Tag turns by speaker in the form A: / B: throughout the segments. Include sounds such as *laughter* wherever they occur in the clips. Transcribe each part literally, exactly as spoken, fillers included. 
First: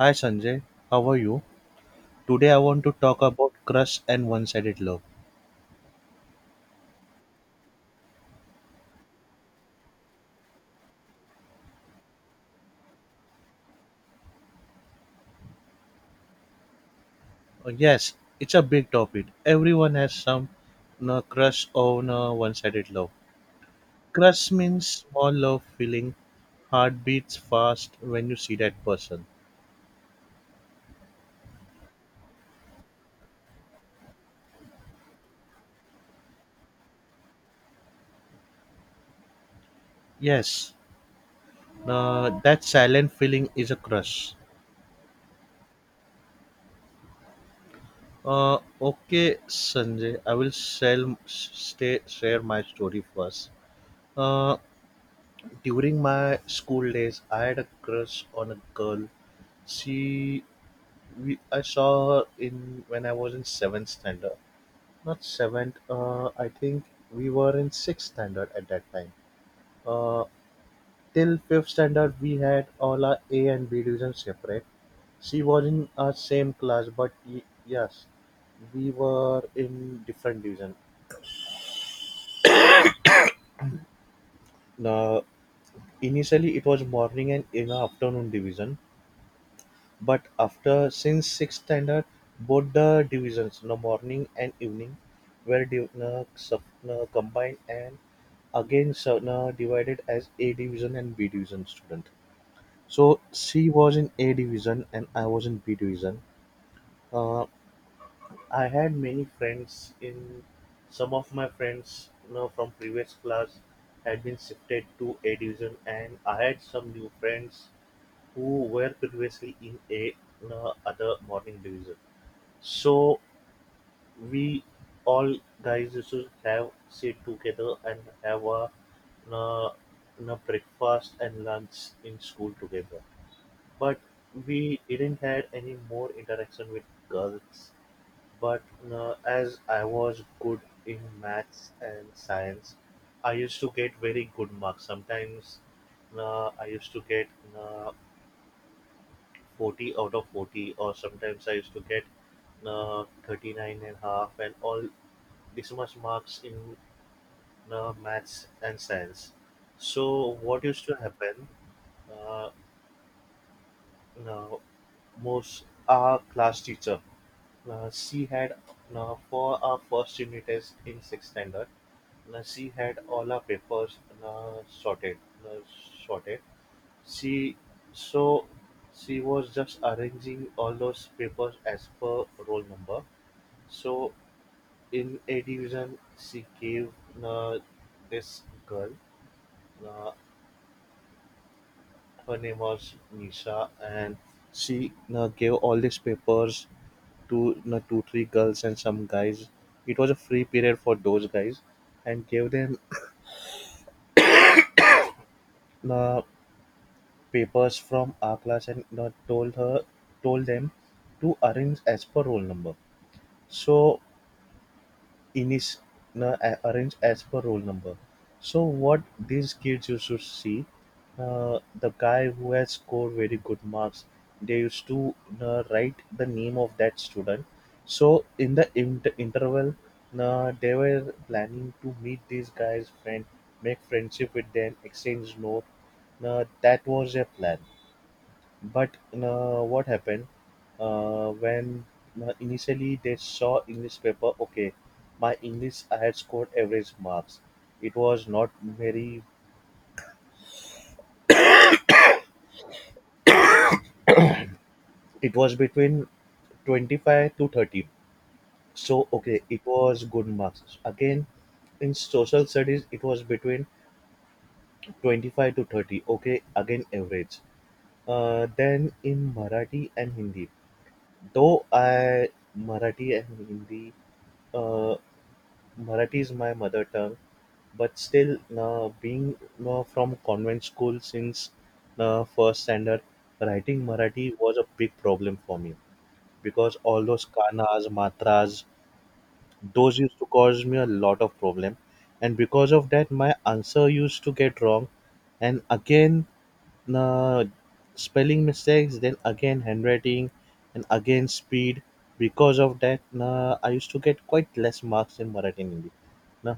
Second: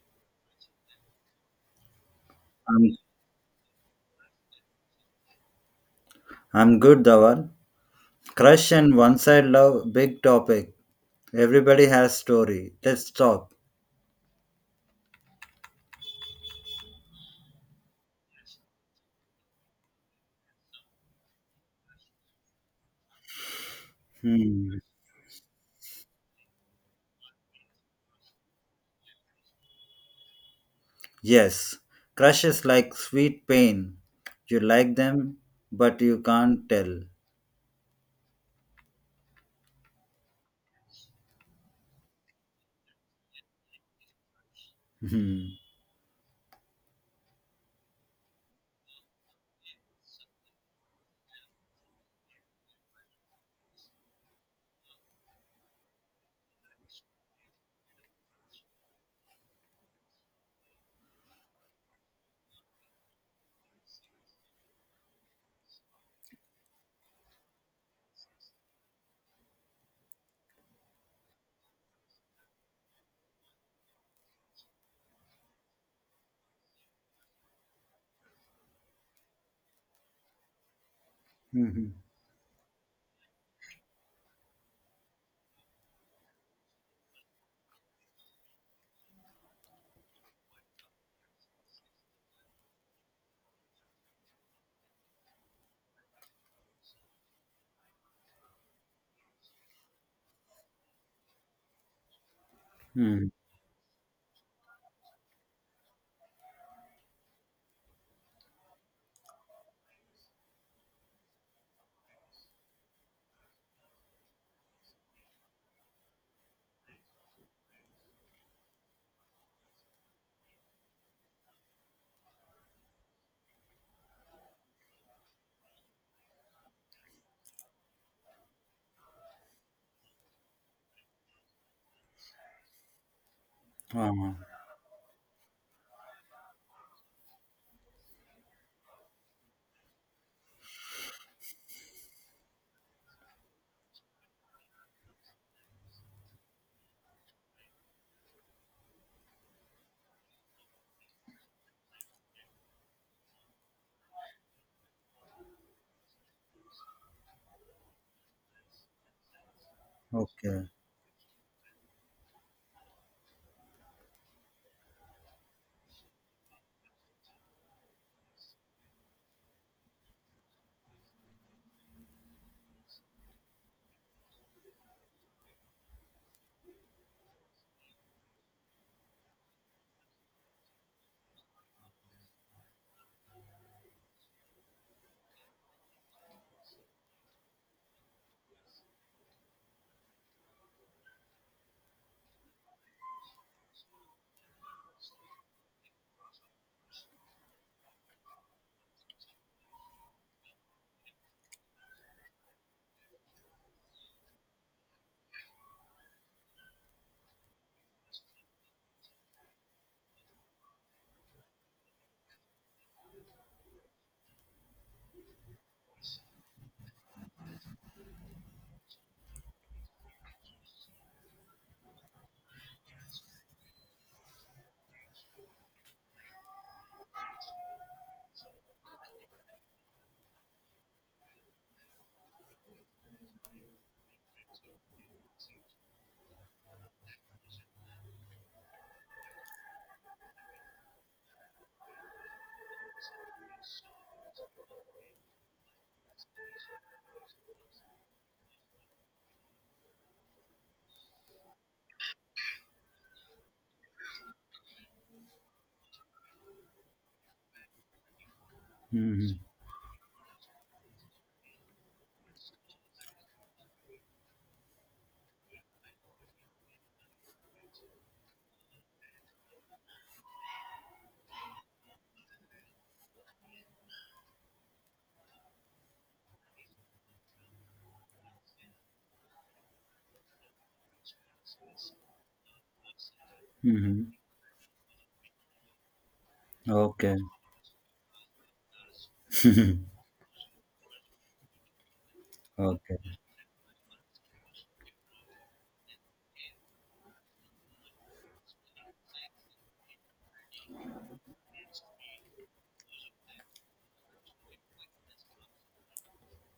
A: Hi Sanjay, how are you? Today I want to
B: I'm,
A: talk about crush and one sided love.
B: I'm good, Dhawan. Crush and one side love, big topic. Everybody has story. Let's talk.
A: Uh, yes, it's a big topic. Everyone has some uh, crush on uh, one sided love. Crush
B: Hmm.
A: means small love feeling, heart beats fast when you see that person.
B: Yes, crush is like sweet pain. You like them, but you can't tell.
A: Yes, uh, that silent feeling is a crush.
B: Hmm.
A: Uh, okay, Sanjay, I will sell, stay, share my story first. Uh, During my school days, I had a crush on a girl. She, we, I saw her in when I was in seventh standard. Not seventh. Uh, I think we were in sixth standard at that time. Uh, Till fifth standard, we had all our A and B divisions separate. She was in our same class, but y- yes, we were in different division.
B: Hmm.
A: Now, initially, it was morning and in the afternoon division. But after Since sixth standard, both the divisions, the morning and evening, were div- na, sub- na, combined and again sub- na, divided as A division and B division student. So
B: Hmm.
A: she was in A division and I was in B division. Uh, I had many friends in Some of my friends, you know, from previous class had been shifted to A division, and I had some new friends who were previously in a, you know, other morning division. So we all guys used to have sit together and have a, uh, na breakfast and lunch in school together. But
B: Ah,
A: we didn't had any more interaction with girls. But uh, as I was good in maths and science, I used to get very good marks. Sometimes uh, I used to get uh, forty out of forty, or sometimes I used to get uh, thirty-nine and a half and all this much marks in uh, maths and science. So what
B: okay.
A: used to happen? Uh, Now, most our class teacher, uh, she had uh, for our first unit test in sixth standard. Now she had all our papers uh, sorted, uh, sorted. She so she was just arranging all those papers as per roll number. So in A division, she gave uh, this girl uh, her name was Nisha, and she uh, gave all these papers to uh, two, three girls and some guys. It was a free period for those guys, and gave them uh, papers from our class, and uh, told her, told them to arrange as per roll number. So Innis na a- arranged as per roll number. So what these kids used to see, uh, the guy who has scored very good marks, they used to uh, write the name of that student. So in the inter- interval, uh, they were planning to meet these guys' friend, make friendship with them, exchange note. Uh, that was their plan. But uh, what happened uh, when uh, initially they saw English paper? Okay, my English I had scored average marks. It was not very. It was between twenty-five to thirty. So
B: Hmm.
A: okay, it was good marks. Again, in social studies it was between twenty-five to thirty, okay, again average. Uh, then in Marathi and Hindi, though i marathi and hindi uh, Marathi is my mother tongue, but still uh, being uh, from convent school since uh, first standard, writing
B: Hmm.
A: Marathi was a big problem for me, because all
B: Okay.
A: those kanas matras, those used to cause me a lot of problem, and because of that
B: Okay.
A: my answer used to get wrong. And again, the spelling mistakes, then again handwriting, and again speed. Because of that, na, I used to get quite less marks in Marathi and Hindi. na,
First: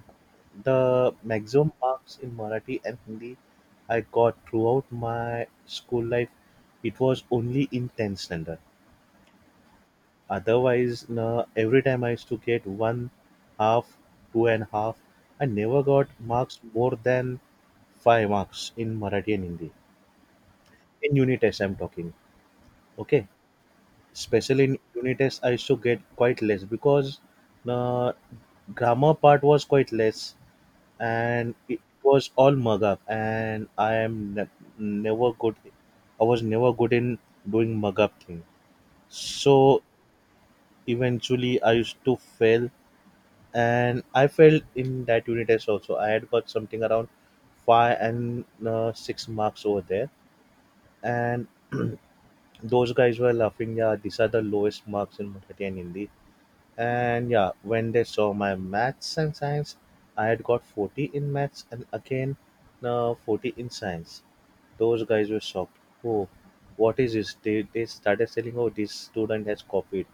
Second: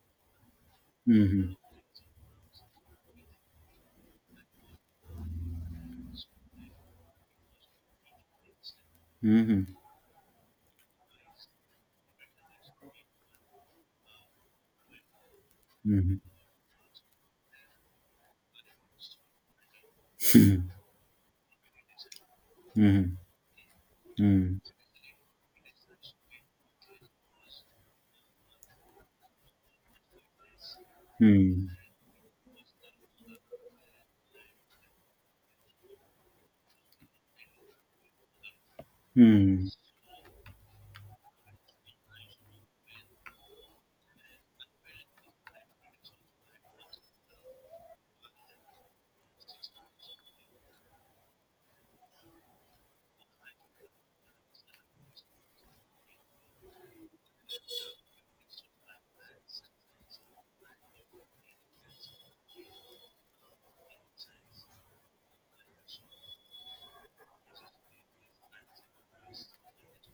A: the
B: Hmm.
A: maximum marks in Marathi and Hindi I got throughout my school life, it was only in tenth standard.
B: Hmm. Hmm.
A: Otherwise, na, every time I used to get one half, two and half. I never got marks more than five marks in Marathi and Hindi.
B: Hmm.
A: In unit test I'm talking, okay.
B: Hmm.
A: Especially in unit test I used to get quite less, because the grammar part was quite less, and
B: Hmm.
A: it was all mug up, and i am ne- never good I was never good in doing mug up thing. So
B: Hmm.
A: eventually I used to fail, and I failed in that unit test also. I had got something around five and uh, six marks over there. And those guys were laughing, "Yeah, these are the lowest marks in Marathi and Hindi." And yeah, when they saw my maths and science, I had got forty in maths, and again uh, forty in science. Those guys were shocked. Oh, what is this? They, they started saying, "Oh, this student has copied."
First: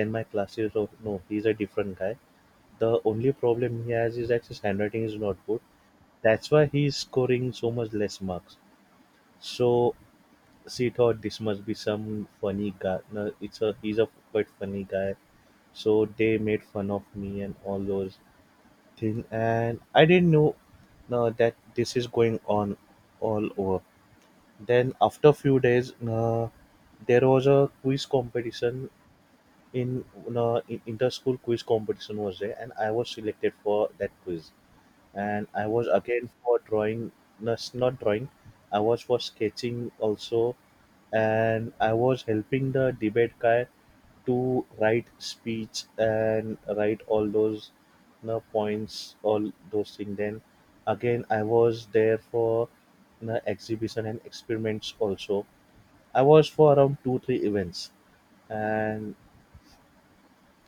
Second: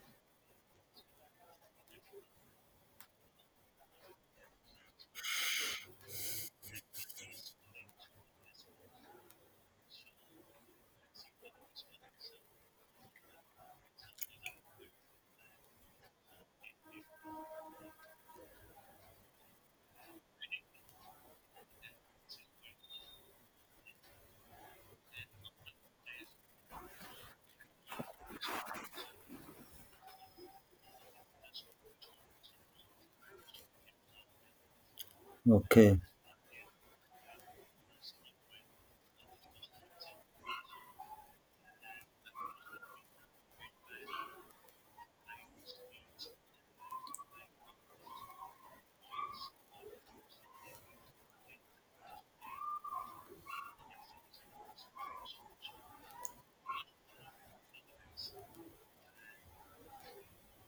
A: Then my classes, "Oh, no, he's a different guy. The only problem he has is that his handwriting is not good. That's why he's scoring so much less marks." So she thought this must be some funny guy. No, it's a he's a quite funny guy, so they made fun of me and all those things, and I didn't know uh, that this is going on all over. Then after few days, uh, there was a quiz competition in uh, in- inter-school quiz competition was there, and I was selected for that quiz, and I was
B: Okay.
A: again for drawing, nas- not drawing, I was for sketching also, and I was helping the debate guy to write speech and write all those you points, all those things. Then again, I was there for you exhibition and experiments also. I was for around two three events, and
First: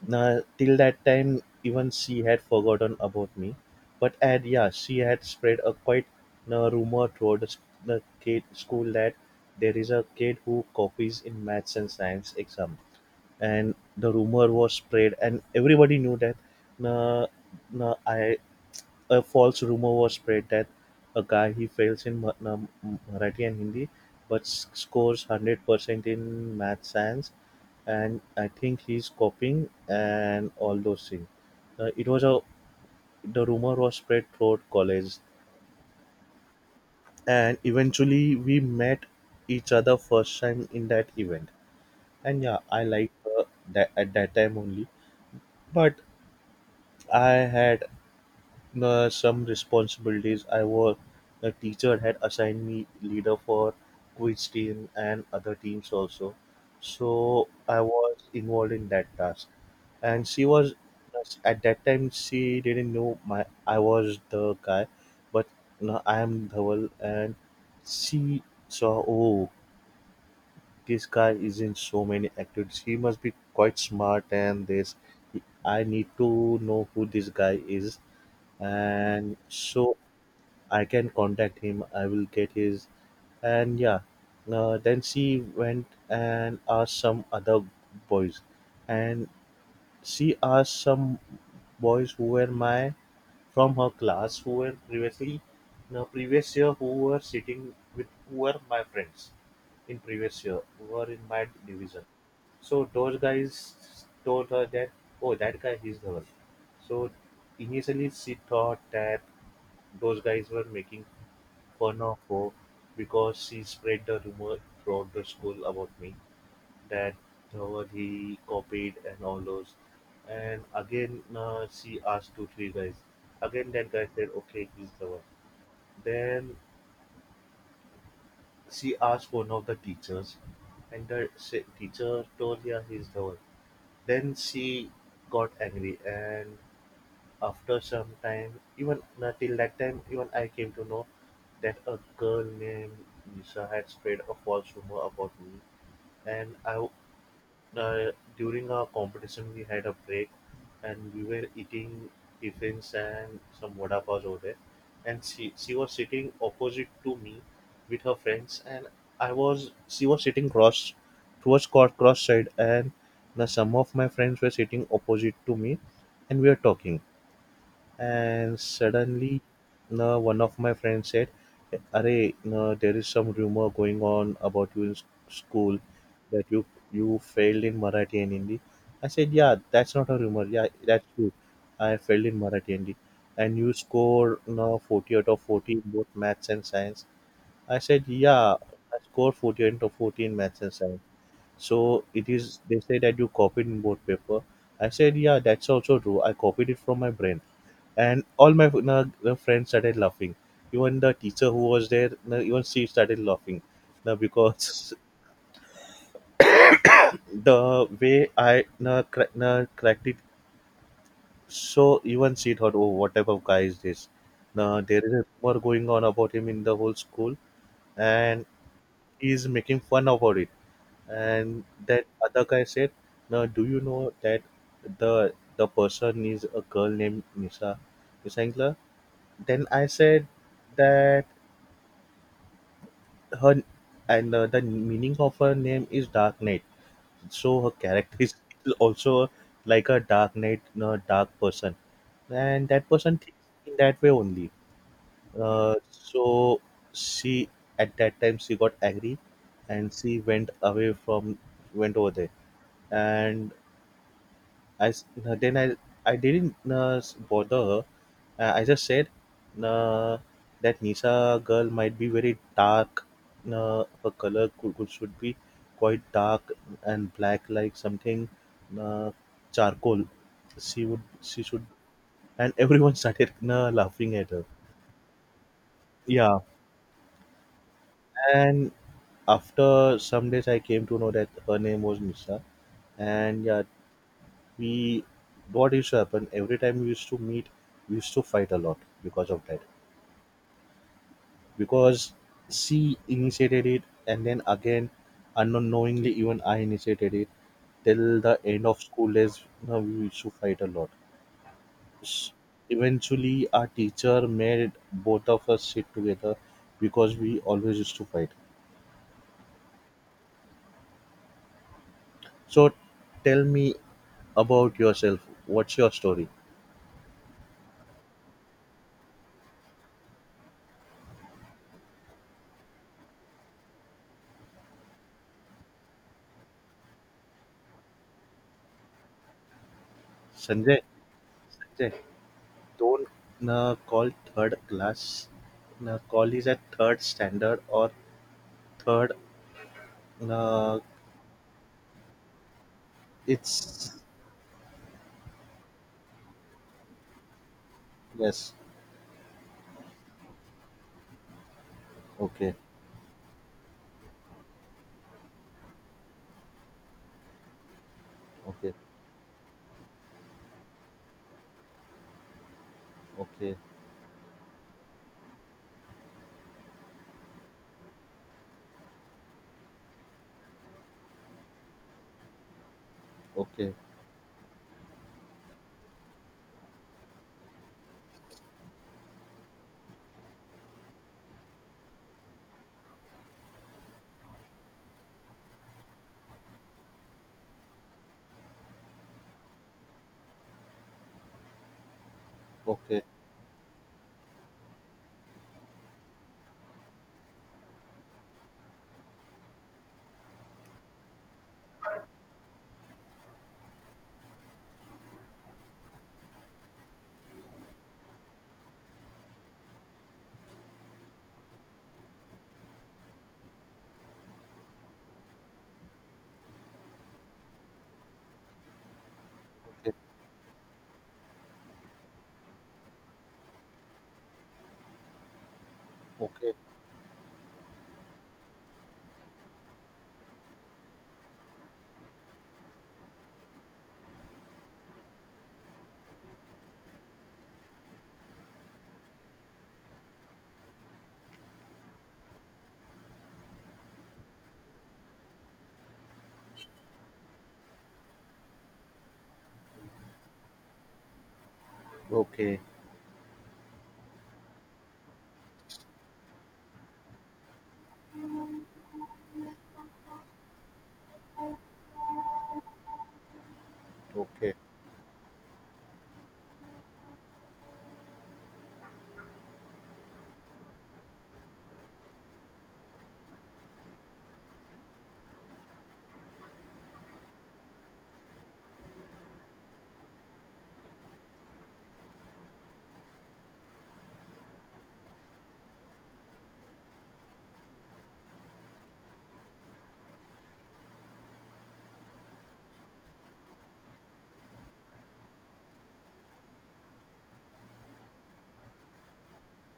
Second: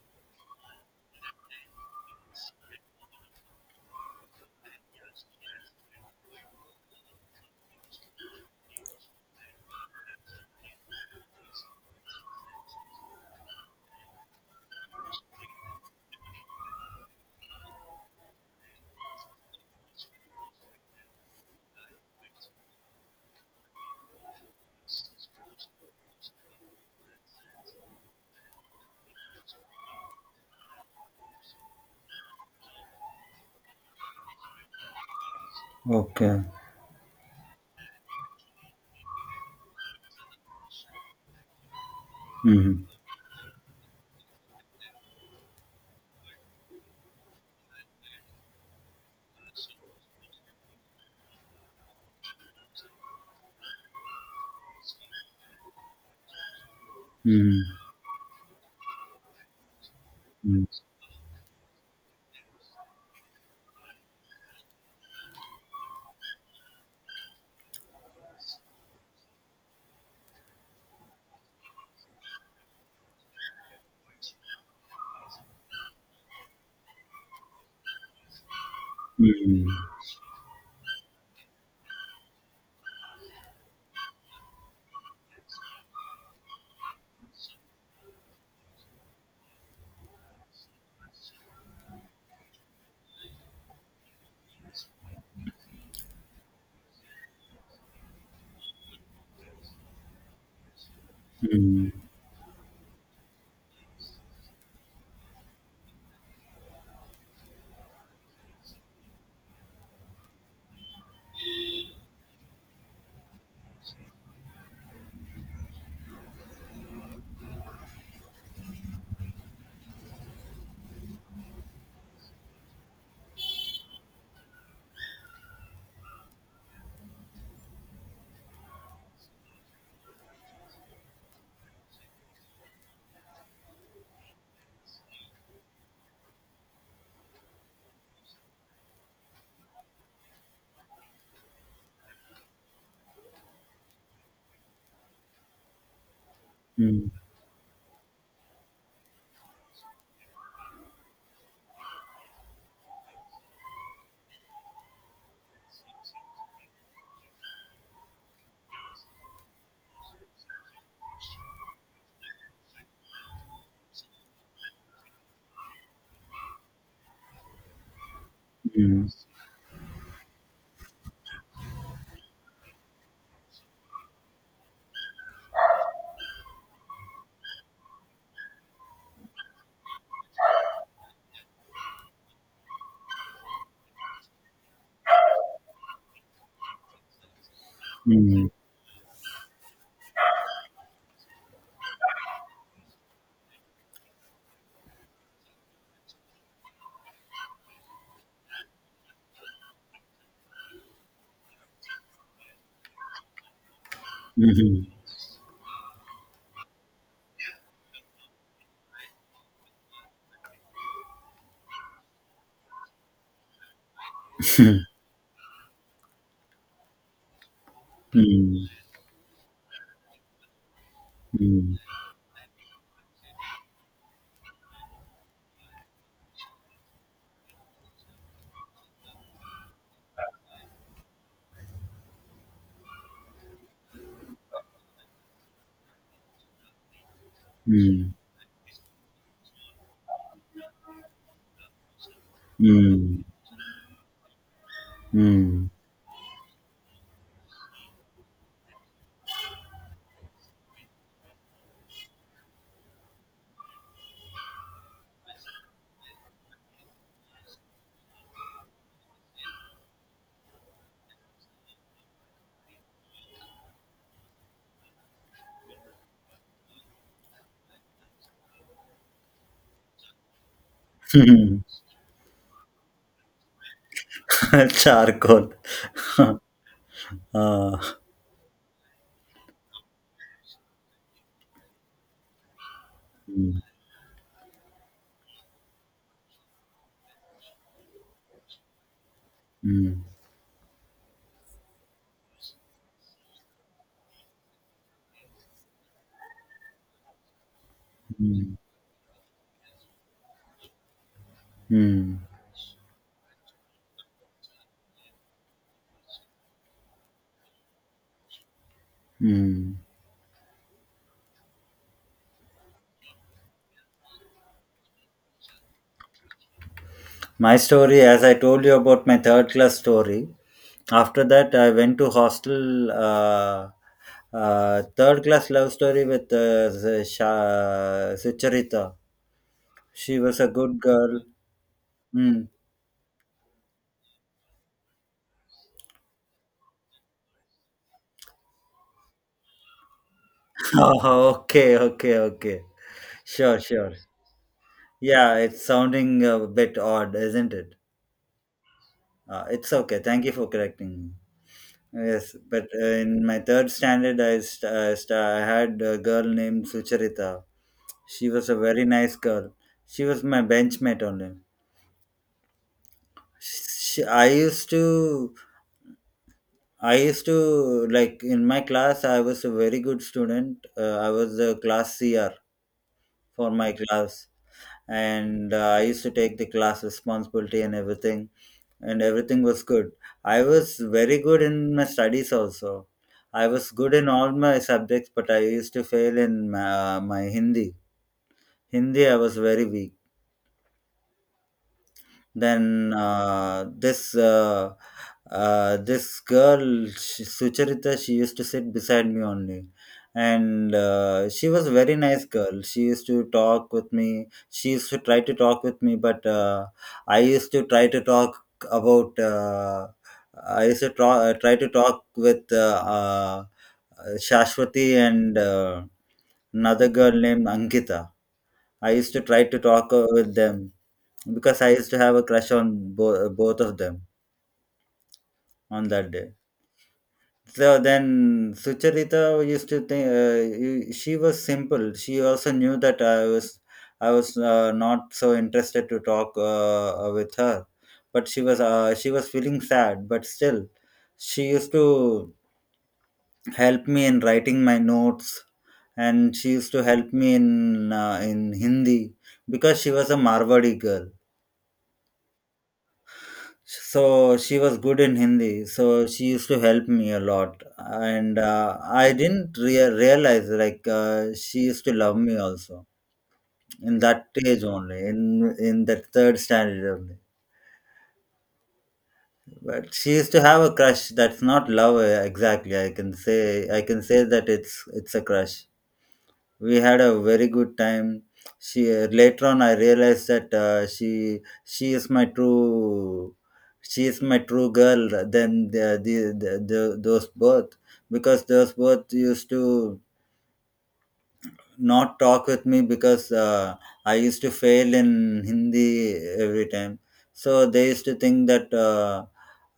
A: now, till that time, even she had forgotten about me. But And yeah, she had spread a quite uh, rumor throughout the, s- the kid school that there is a kid who copies in maths and science exam, and the rumor was spread, and everybody knew that. Uh, uh, I A false rumor was spread that a guy he fails in Ma- Na- Marathi and Hindi, but s- scores hundred percent in math science, and I think he's copying and all those things. Uh, it was a The rumor was spread throughout college,
B: Okay.
A: and eventually we met each other first time in that event. And yeah,
B: Hmm.
A: I liked her that at that time only, but I had uh, some responsibilities. I was The teacher had assigned me leader for quiz team and other teams also, so I
B: Hmm.
A: was involved in that task. And she
B: Hmm.
A: was at that time she didn't know my I was the guy, but now I am Dhaval, and she saw, "Oh, this guy is in so many activities. He must be quite smart and this. I need to know who this guy is, and so
B: *laughs*
A: I can contact him. I will get his." And yeah, uh, then she went and asked some other boys, and she asked some boys who were my from her class who were previously now previous year, who were sitting with who were my friends in previous year, who were in my
B: Mm. Mm.
A: division. So those guys told her that, "Oh, that guy, he's the one." So initially she thought that those guys were making fun of her, because she spread the rumor throughout the school about me that uh, he copied and all those. And again, uh, she asked two, three guys. Again, that guy said, "Okay, he's the one." Then she asked one of the teachers, and the se- teacher told her he's the one. Then she got angry. And after some time, even until that time, even I came to know that a girl named Lisa had spread a false rumor about me. And I, w-
B: Mm.
A: uh, during our competition, we had a break, and we were eating tiffins and some vada pav over there. And she she was sitting opposite to me with her friends, and I was she was sitting cross towards cross cross side, and now some of my friends were sitting opposite to me, and we were talking and
B: Mm.
A: suddenly, no, one of my friends said, "Arey, no, there is some rumor going on about you in s- school, that you you failed in Marathi and Hindi." I said, yeah, that's not a rumor, yeah, that's true, I failed in Marathi and Hindi. "And you scored, no, forty out of forty in both maths and science." I said,
B: Mm.
A: yeah, I scored forty out of forty in maths and science. "So, it is, they say that you copied in both paper." I said, yeah, that's also true, I copied it from my brain. And all my na, na friends started laughing. Even the teacher who was there, na, even she started laughing, na,
B: Mhm.
A: because *laughs* the way I na, cra- na, cracked it, so even she thought, oh, what type of guy is this? Na, there
B: *laughs*
A: is a rumor going on about him in the whole school, and
B: Mhm.
A: he is making fun about it. And
B: Mm.
A: that other guy said, now, do you know that the the person is a girl named Nisa Nisangla? Then I said that her, and, uh, the meaning of her name is dark knight, so her
B: Mm. Mm.
A: character is also like a dark knight, a dark person, and that person thinks in that way only.
B: Mm. Mm.
A: Uh, so she, at that time she got angry, and she went away from, went over there. And i s- then i i didn't, uh, bother her. uh, I just said, uh, that Nisa girl might be very dark. Uh, her color could, could should be quite dark and black, like something, uh, charcoal. She would
B: *laughs*
A: she
B: Mhm.
A: should, and everyone *laughs* started uh, laughing at her.
B: Charcoal.
A: Yeah,
B: *laughs* Ah.
A: and after some days, I came to know that her name was Nisa, and
B: Mm.
A: yeah, we, what used to happen, every time we used to meet, we used to fight a lot because of that.
B: Mm.
A: Because she initiated it, and then again, unknowingly, even I initiated it. Till the
B: Mm.
A: end of school days, you know, we used to fight a lot.
B: Mm.
A: S- Eventually, our teacher made both of us sit together because we always used to fight.
B: Mm.
A: So tell me about yourself. What's your story?
B: My story, as I told you, about my third class story. After that I went to hostel. uh, uh, Third class love story with uh, Sha- Sucharita. She was a
A: Sanjay,
B: good girl.
A: Sanjay,
B: Hmm.
A: don't uh, call third class. Uh, call is at third standard or third. uh,
B: Oh, okay, okay, okay. Sure,
A: it's,
B: sure. Yeah, it's sounding a bit odd, isn't it?
A: yes.
B: Uh, it's okay. Thank you for correcting me. Yes,
A: Okay,
B: but uh, in my third standard, I, st- I, st- I had a girl named Sucharita. She was a
A: okay,
B: very nice girl. She was my benchmate only.
A: okay,
B: She, I used to, I used to like in my class. I was a very good student. Uh, I was the class C R for my
A: okay,
B: class. And uh, I used to take the class responsibility and everything. And everything was good. I was very good in my studies also. I was good in all my subjects, but I used to fail in uh, my Hindi. Hindi, I was very weak. Then
A: okay,
B: uh, this uh, uh, this girl Sh- Sucharita, she used to sit beside me only, and uh, she was a very nice girl. She used to talk with me. She used to try to talk with me, but uh, I used to try to talk about. Uh, I used to try, try to talk with uh, uh, Shashwati and. Uh, another girl named Ankita. I used to try to talk uh, with them, because I used to have a crush on bo- both of them on that day.
A: okay, okay,
B: So then Sucharita used to think uh, you- she was simple. She also knew that I was I was uh, not so interested to talk uh, uh, with her, but she was uh, she was feeling sad. But still, she used to help me in writing my notes, and she used to help me in uh, in Hindi because she was a Marwadi girl.
A: okay,
B: So she was good in Hindi, so she used to help me a lot, and uh, I didn't rea- realize like uh, she used to love me also in that
A: okay.
B: stage only, in in that third standard only. But she used to have a crush. That's not love uh, exactly. I can say I can say that it's it's a crush. We had a very good time. She later on I realized that uh, she she is my true she is my true girl than the, the, the, the those both. Because those both used to not talk with me because uh, I used to fail in Hindi every time. So they used to think that uh,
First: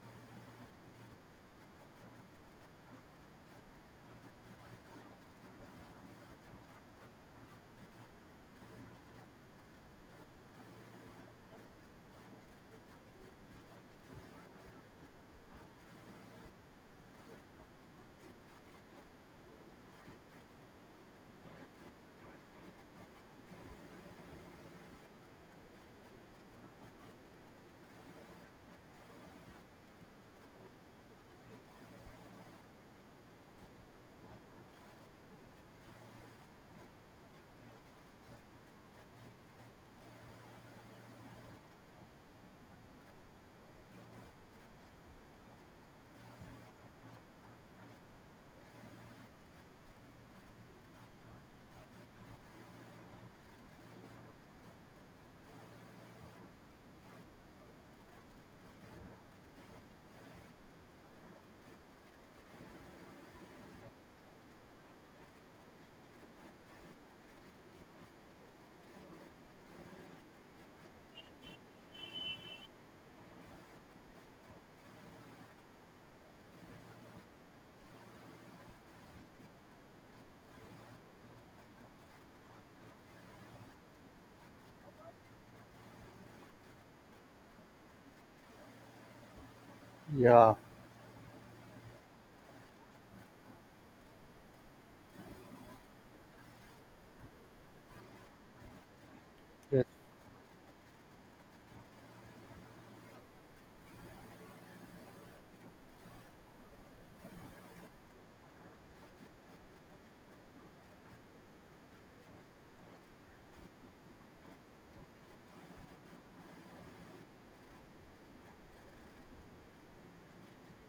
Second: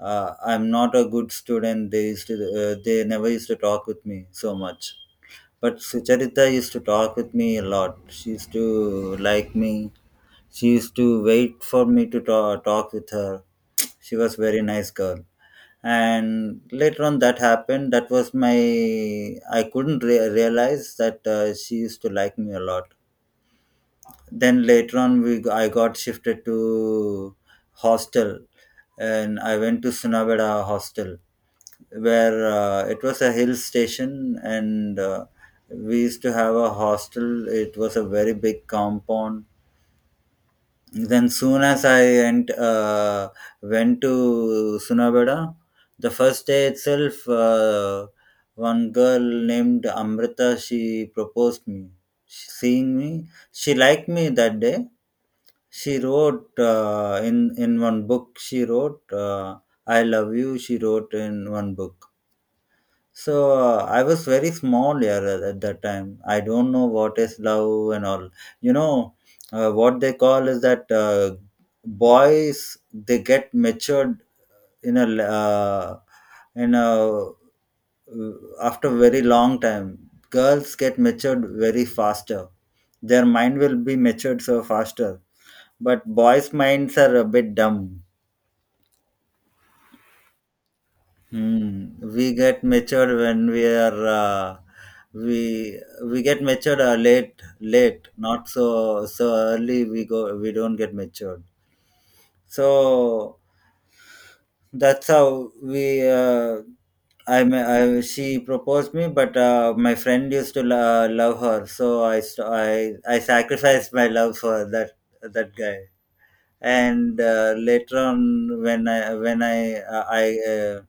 B: uh, I'm not a good student. They used to uh, they never used to talk with me so much. But Sucharita used to talk with me a lot. She used to like me. She used to wait for me to ta- talk with her. She was very nice girl. And later on, that happened. That was my. I couldn't re- realize that uh, she used to like me a lot. Then later on, we I got shifted to hostel, and I went to Sunabeda hostel, where uh, it was a hill station. And uh, we used to have a hostel. It was a very big compound. Then soon as i went, uh, went to Sunabeda, the first day itself, uh, one girl named Amrita, she proposed me. She- seeing me, she liked me that day. She wrote uh, in in one book, she wrote, uh, "I love you," she wrote in one book. So uh, I was very small here at at that time. I don't know what is love and all. You know, uh, what they call is that uh, boys they get matured in a l- uh, in a uh, after very long time. Girls get matured very faster. Their mind will be matured so faster, but boys' minds are a bit dumb.
A: Yeah,
B: Hmm. We get matured when we are uh, we we get matured uh, late late, not so so
A: yes,
B: early. We go we don't get matured. So that's how we uh, I, ma- I she proposed me, but uh, my friend used to lo- uh, love her, so I, st- I I sacrificed my love for that that guy. And uh, later on, when I when I uh, I uh,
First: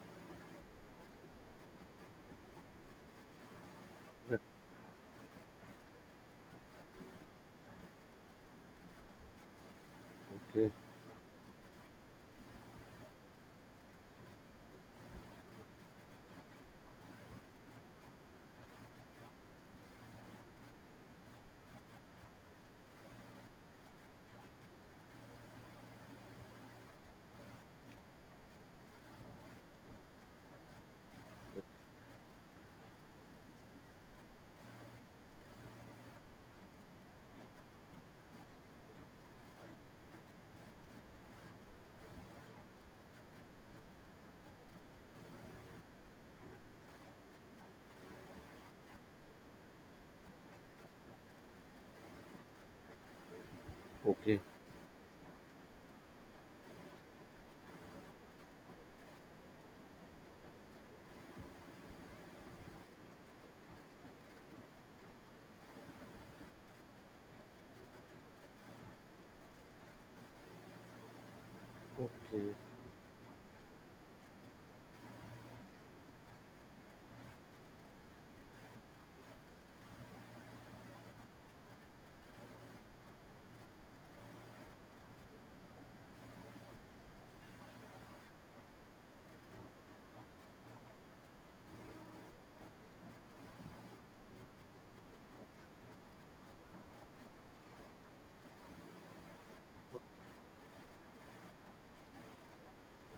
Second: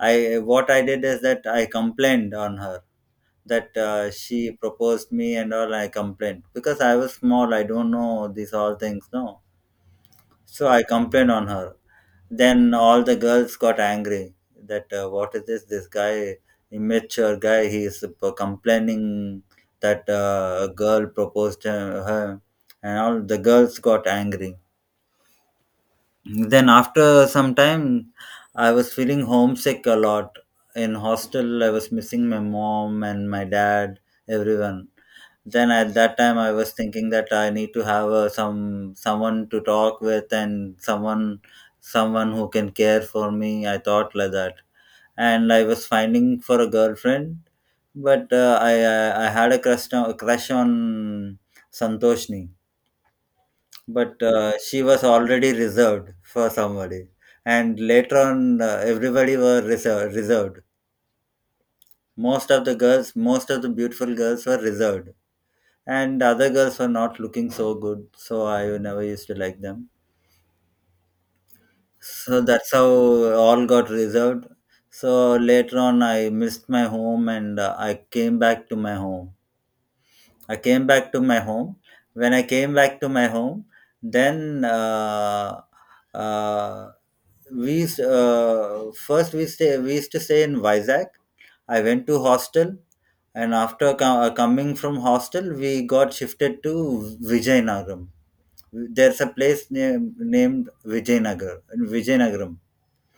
B: I what I did is that I complained on her, that uh,
A: yes,
B: she proposed me and all. I complained because I was small. I don't know these all things. No, so
A: okay,
B: I complained on her. Then all the girls got angry that uh, what is this? This guy, immature guy. He is p- complaining that uh, a girl proposed uh, her, and all the girls got angry. Then after some time, I was feeling homesick a lot. In hostel, I was missing my mom and my dad, everyone. Then at that time, I was thinking that I need to have uh, some someone to talk with, and someone someone who can care for me. I thought like that, and I was finding for a girlfriend, but uh, I, I I had a crush on, crush on Santoshni, but
A: okay, okay,
B: uh, she was already reserved for somebody. And later on, uh, everybody were reser- reserved. Most of the girls, most of the beautiful girls were reserved. And other girls were not looking so good. So I never used to like them. So
A: okay,
B: that's how all got reserved. So later on, I missed my home and uh, I came back to my home. I came back to my home. When I came back to my home, then uh, uh, we s- uh, first we stay we used to stay in Vizag. I went to hostel, and after co- uh, coming from hostel, we got shifted to Vijayanagaram. There's a place name, named Vijayanagar, Vijayanagaram.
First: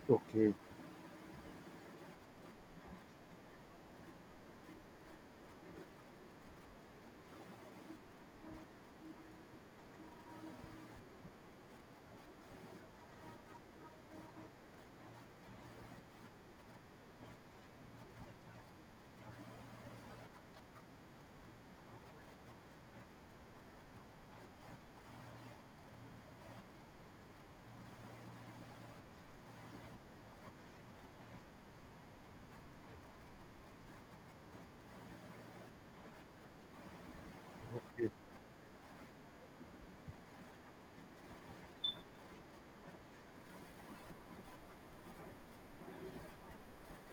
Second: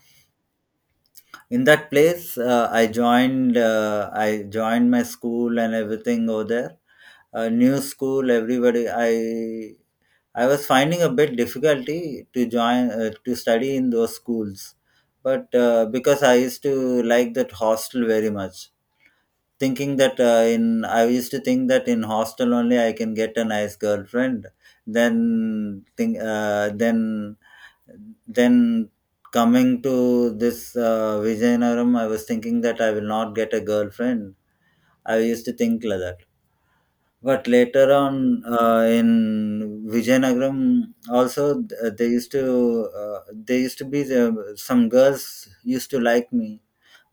A: okay,
B: In that place, uh, I joined. Uh, I joined my school and everything over there. A new school, everybody. I I was finding a bit difficulty to join, uh, to study in those schools, but uh, because I used to like that hostel very much, thinking that uh, in I used to think that in hostel only I can get a nice girlfriend, then think uh, then then coming to this uh, Vijayanaram, I was thinking that I will not get a girlfriend. I used to think like that, but later on uh, in Vijayanagaram also, th- they used to uh, they used to be the, some girls used to like me,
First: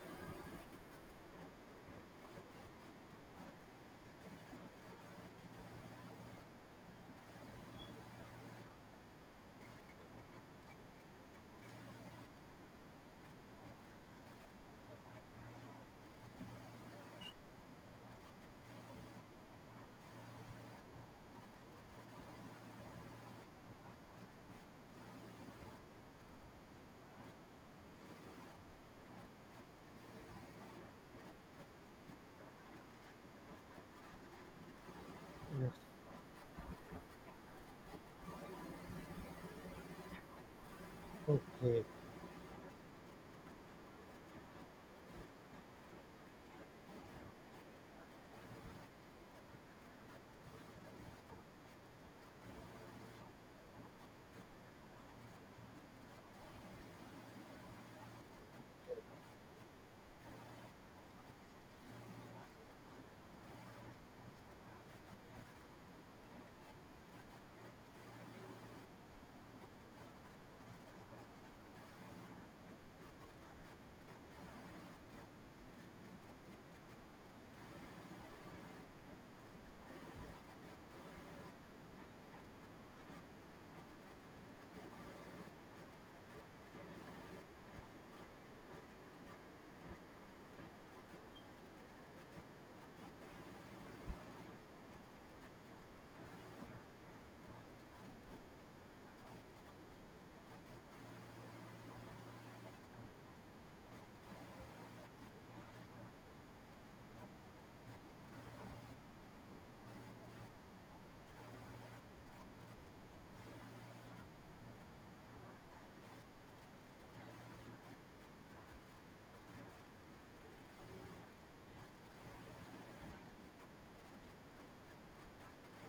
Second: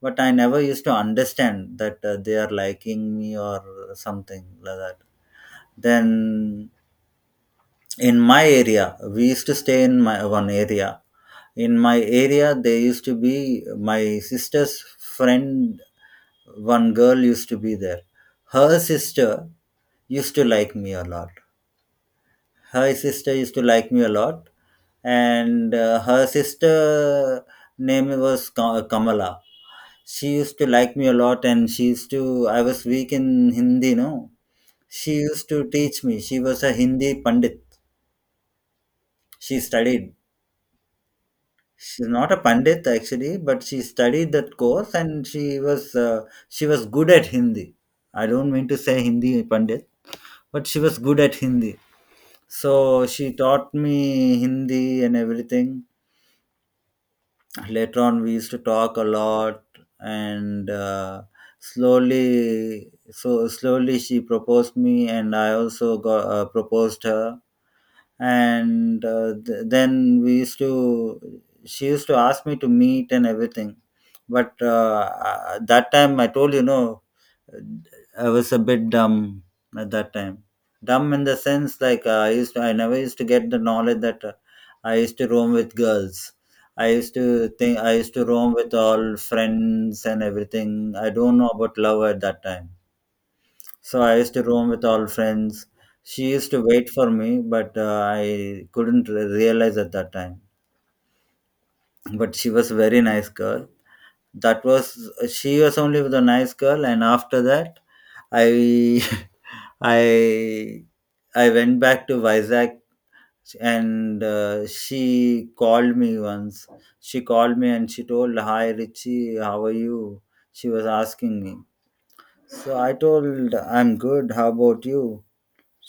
B: but I never used to understand that uh, they are liking me or something like that. Then in my area, we used to stay in my one area. In my area there used to be my sister's friend. One girl used to be there. Her sister used to like me a lot. Her sister used to like me a lot And uh, her sister name was Ka- uh, Kamala. She used to like me a lot, and she used to, I was weak in hindi no she used to
A: yes,
B: teach me. She was a Hindi pandit. She studied.
A: okay, okay,
B: She's not a pandit actually, but she studied that course, and she was uh, she was good at Hindi. I don't mean to say Hindi pandit, but she was good at Hindi. So she taught me Hindi and everything. Later on, we used to talk a lot, and uh, slowly, so slowly she proposed me, and I also got uh, proposed her. And uh, th- then we used to she used to ask me to meet and everything. But uh, uh, that time I told you, no, I was a bit dumb at that time. Dumb in the sense like, uh, I used to, I never used to get the knowledge that uh, I used to roam with girls. I used to think I used to roam with all friends and everything. I don't know about love at that time. So I used to roam with all friends. She used to wait for me, but uh, I couldn't re- realize at that time. But she was a very nice girl. That was, she was only with a nice girl, and after that, I *laughs* I I went back to Vizag, and uh, she called me once. She called me and she told, "Hi Richie, how are you?" She was asking me. So I told, "I'm good. How about you?"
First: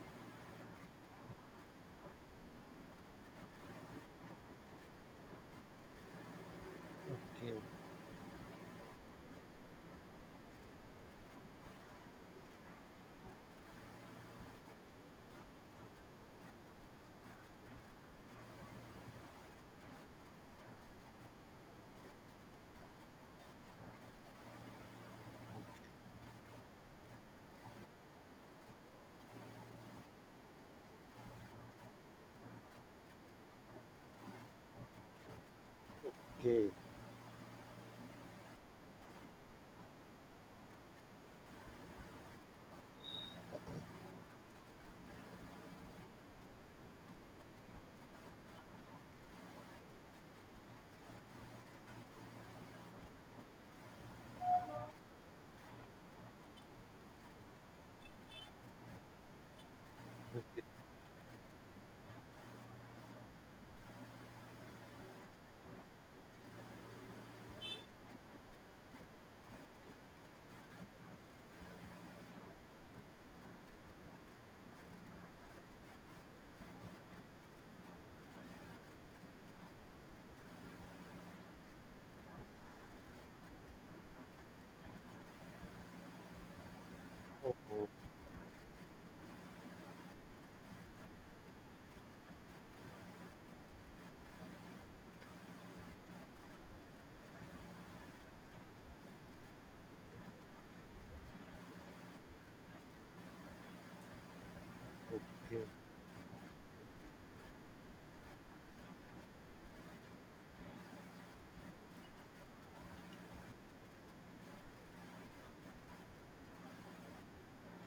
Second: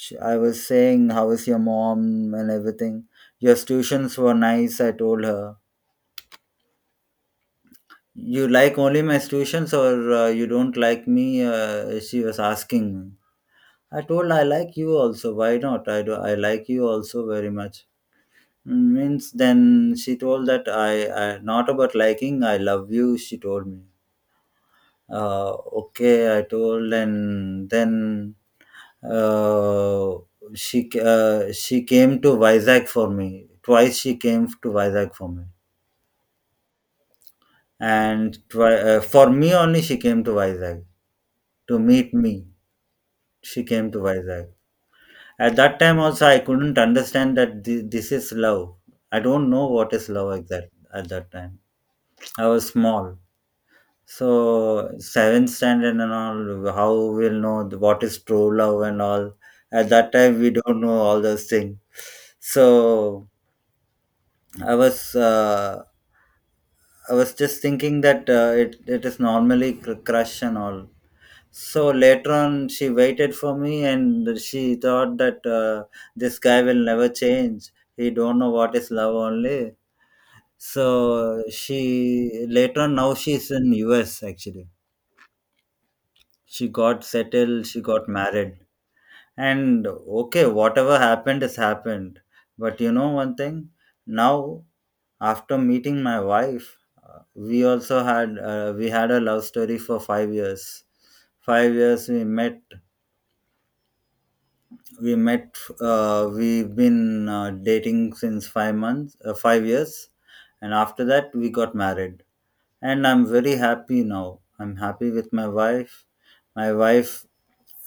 B: She, I was saying, "How is your mom and everything? Your tuitions were nice." I told her.
A: okay,
B: "You like only my tuitions, or uh, you don't like me?" Uh, she was asking me. I told, "I like you also. Why not? I do. I like you also very much." Means then she told that, I, I not about liking, "I love you," she told me. Uh, okay, I told, and then uh, she uh, she came to Vizag for me. Twice she came to Vizag for me,
A: okay,
B: and twi- uh, for me only she came to Vizag to meet me. She came to Vizag. At that time also, I couldn't understand that thi- this is love. I don't know what is love exact at that time. I was small. So seventh standard and all, how we'll know the- what is true love and all. At that time, we don't know all those things. So I was uh, I was just thinking that uh, it it is normally cr- crush and all. So later on, she waited for me, and she thought that uh, this guy will never change. He don't know what is love only. So she later on now she's in U S actually. She got
A: oh,
B: settled, she
A: oh,
B: got married. And okay, whatever happened has happened. But you know one thing. Now after meeting my wife, uh, we also had uh, we had a love story for five years. five years, we met we met.
A: okay,
B: Uh, we've been uh, dating since five months, uh, five years. And after that we got married, and I'm very happy now. I'm happy with my wife. my wife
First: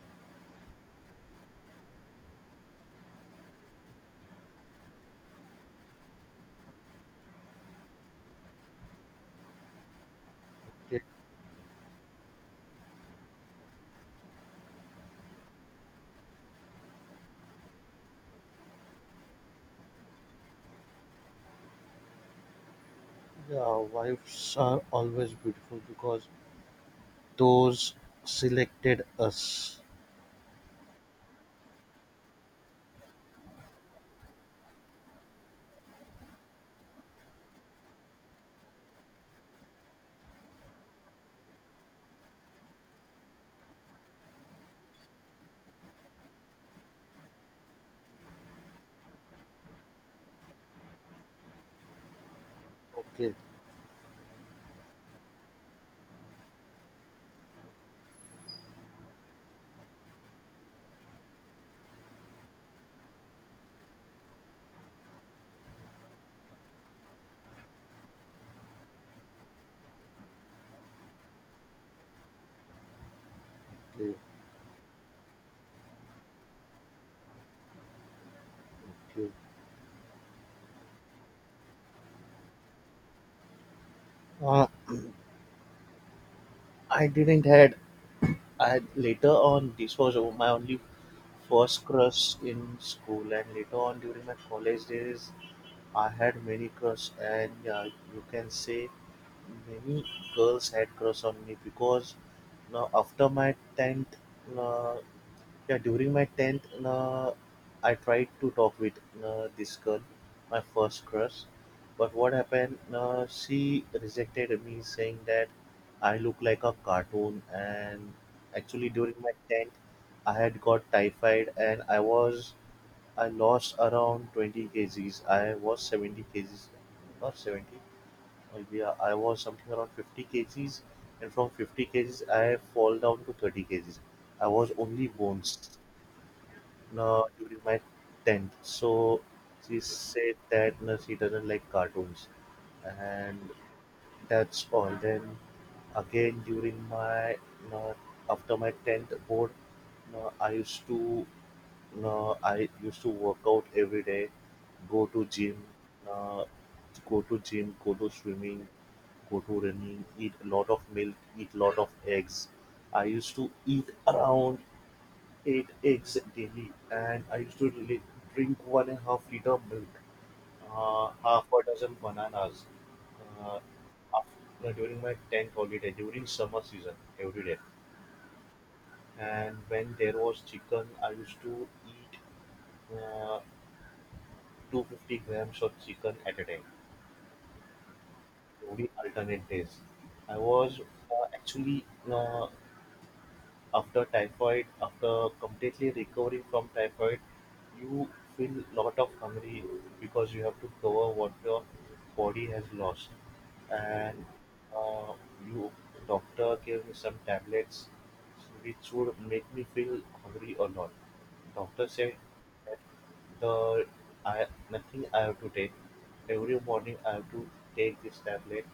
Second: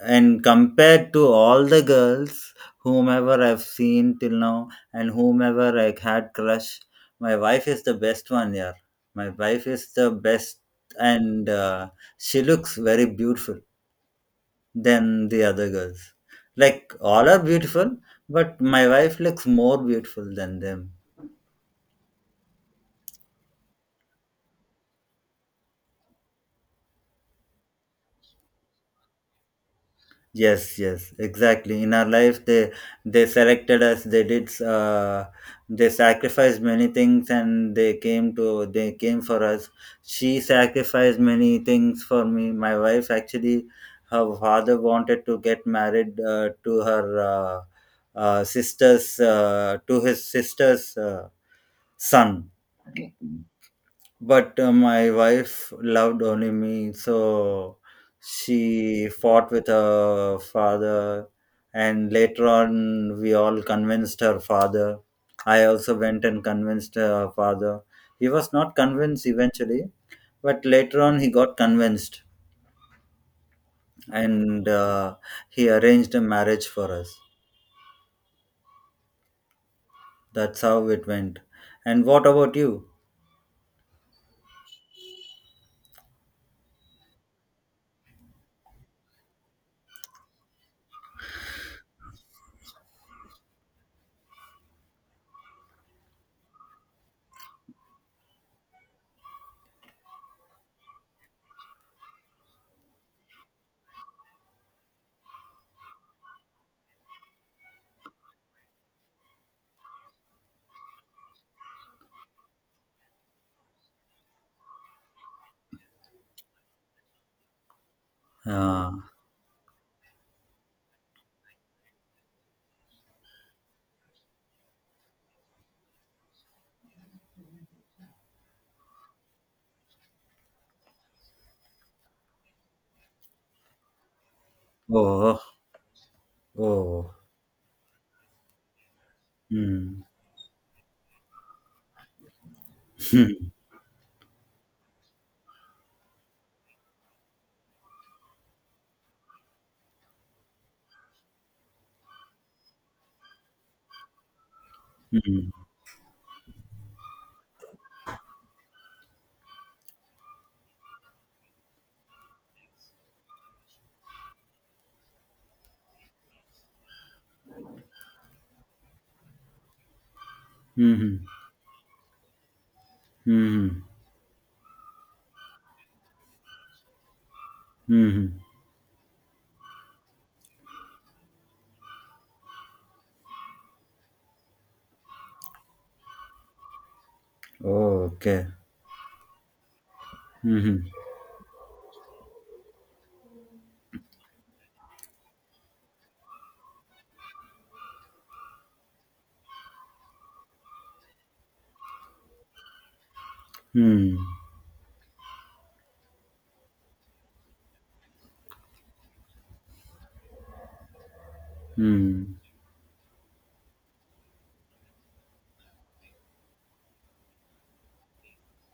B: and compared to all the girls whomever I've seen till now, and whomever I had crush, my wife is the best one, yeah. My wife is the best.
A: okay.
B: And uh, she looks very beautiful than the other girls. Like, all are beautiful, but my wife looks more beautiful than them.
A: Yeah, wives are always beautiful because those selected us.
B: Yes, yes, exactly. In our life, they they selected us. They did. Uh, they sacrificed many things, and they came to. They came for us. She sacrificed many things for me. My wife actually, her father wanted to get married uh, to her uh, uh, sister's uh, to his sister's uh, son. Okay.
A: Okay,
B: But uh, my wife loved only me, so she fought with her father, and later on, we all convinced her father. I also went and convinced her father. He was not convinced eventually, but later on, he got convinced,
A: okay,
B: and uh, he arranged a marriage for us.
A: okay.
B: That's how it went. And what about you?
A: Uh, I didn't had. I, later on, this was my only first crush in school, and later on during my college days, I had many crush, and yeah, you can say many girls had crush on me, because now after my tenth, uh, yeah, during my tenth, uh, I tried to talk with, uh, this girl, my first crush. But what happened? Uh, she rejected me, saying that I look like a cartoon. And actually,
B: Uh,
A: during my tenth, I had got typhoid, and I was, I lost around twenty kgs. I was seventy kgs, not seventy, uh, yeah, I was something around fifty kgs. And from fifty kgs, I fall down to thirty kgs. I was only
B: oh,
A: bones
B: oh,
A: uh, during my tenth. So she
B: mm. *laughs*
A: said that, no, she doesn't like cartoons, and
B: Hmm.
A: that's all. Then again, during my no, after my tenth board, no, I used to no, I used to work out every day, go to gym, no, go to gym, go to swimming, go to running, eat a lot of milk, eat a lot of eggs. I used to eat around eight eggs daily, and I used to really drink one and a half liter milk,
B: Hmm.
A: uh,
B: Hmm.
A: half a dozen bananas, uh,
B: Mhm.
A: after, during my tenth holiday, during summer season, every day.
B: Mhm.
A: And when there was chicken, I used to eat, uh, two hundred fifty grams of chicken at a time,
B: Okay.
A: every alternate days. I was,
B: Mhm.
A: uh, actually, uh, after typhoid, after completely recovering from typhoid, you feel lot of hungry because you have to cover what your body has lost.
B: Hmm.
A: And, uh, you, doctor gave me some tablets which would make me feel hungry a lot. Doctor said,
B: Hmm.
A: the, I, nothing I have to take. Every morning I have to take this tablet.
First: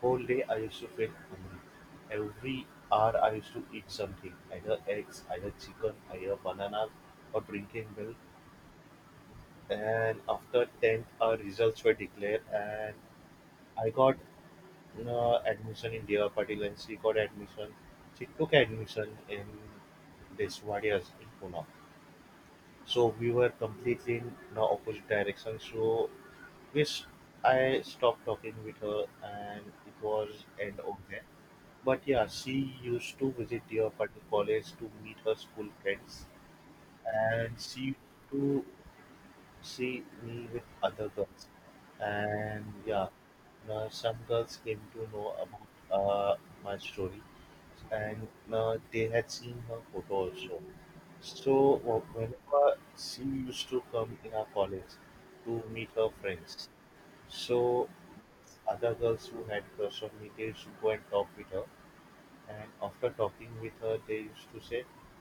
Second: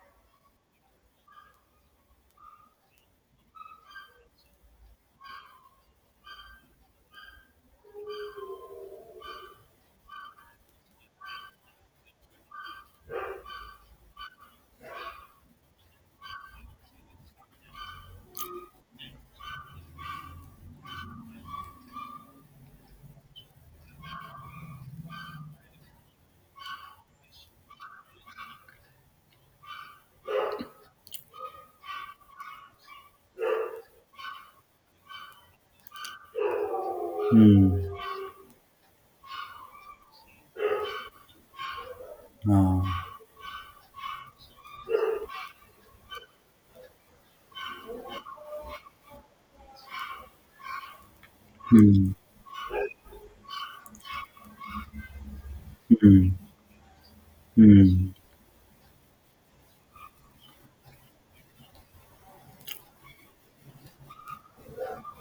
A: Whole day I used to feel hungry. Every hour I used to eat something, either eggs, either chicken, either bananas, or drinking milk. And after tenth, our results were declared, and I got, uh, admission in Deva Patil, and she got admission. She took admission in this Deswadias in Pune. So we were completely in the opposite direction. So, which, I stopped talking with her, and it was end of there. But yeah, she used to visit here for the college to meet her school friends, and
B: Hmm.
A: she used to see me with other girls. And yeah,
B: Ah.
A: now some girls came to know about, uh, my story, and, uh, they had seen her photo also. So,
B: Hmm.
A: wh- whenever she used to come in our college to meet her
B: Hmm.
A: friends, so
B: Hmm.
A: other girls who had crush on me, they used to go and talk with her, and after talking with her, they used to say,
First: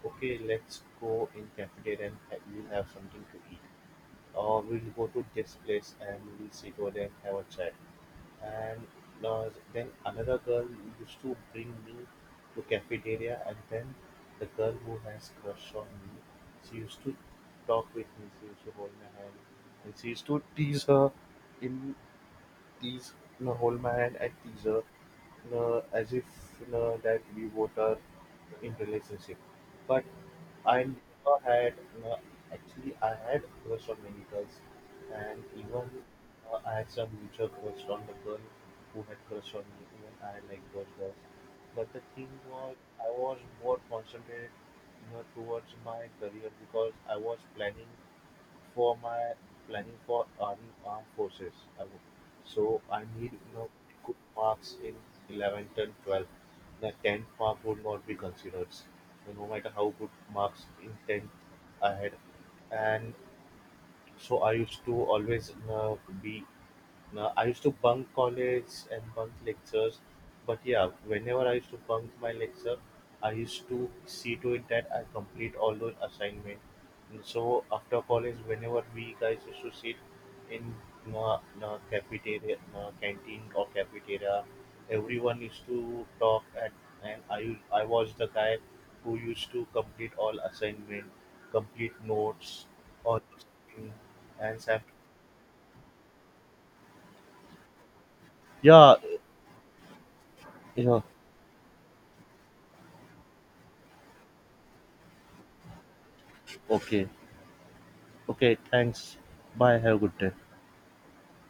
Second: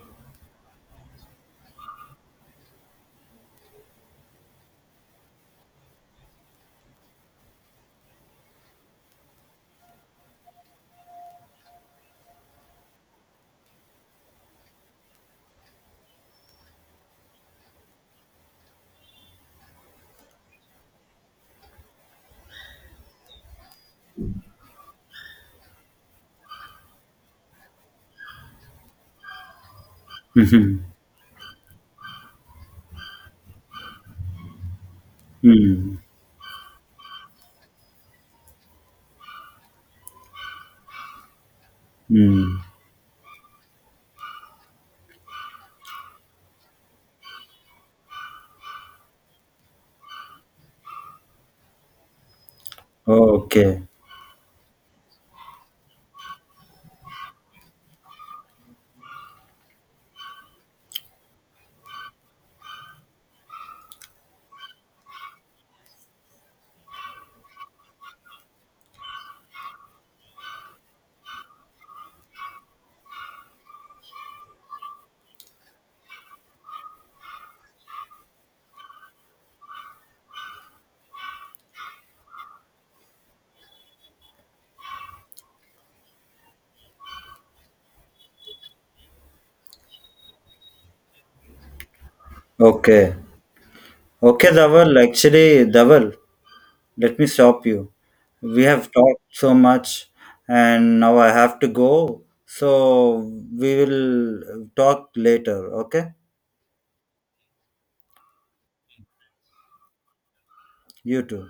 A: "Okay, let's go in cafeteria and ha- we'll have something to eat, or we'll go to this place and we'll sit over there and have a chat." And, uh, then another girl used to bring me to cafeteria, and then the girl who has crush on me, she used to talk with me. She used to hold my hand, and she used to tease her in tease, you hold my hand and tease her, uh, as if, uh, that we both are in relationship. But I
B: Mhm.
A: never had, uh, actually I had crush on many girls, and even,
B: Hmm.
A: uh, I had some mutual crush on the girl who had crush on me. Even I like those girls. But the thing
B: Hmm.
A: was, I was more concentrated, you know, towards my career, because I was planning for my planning for army armed forces. I wo- So I need, you know
B: Okay.
A: good marks in eleventh and twelfth. The tenth mark would not be considered. So no matter how good marks in tenth I had, and so I used to always, uh, be, uh, I used to bunk college and bunk lectures. But yeah, whenever I used to bunk my lecture, I used to see to it that I complete all those assignments. And so after college, whenever we guys used to sit in, uh, uh, cafeteria, uh, canteen or cafeteria, everyone used to talk at, and I, I was the guy who used to complete all assignment, complete notes,
B: Okay.
A: all those things,
B: Okay,
A: hands up.
B: Dhaval. Actually, Dhaval, let me stop you. We have
A: Yeah,
B: talked so much,
A: yeah.
B: and now I have to go. So we will talk later. Okay?
A: Okay. Okay, thanks. Bye. Have a good day.
B: You too.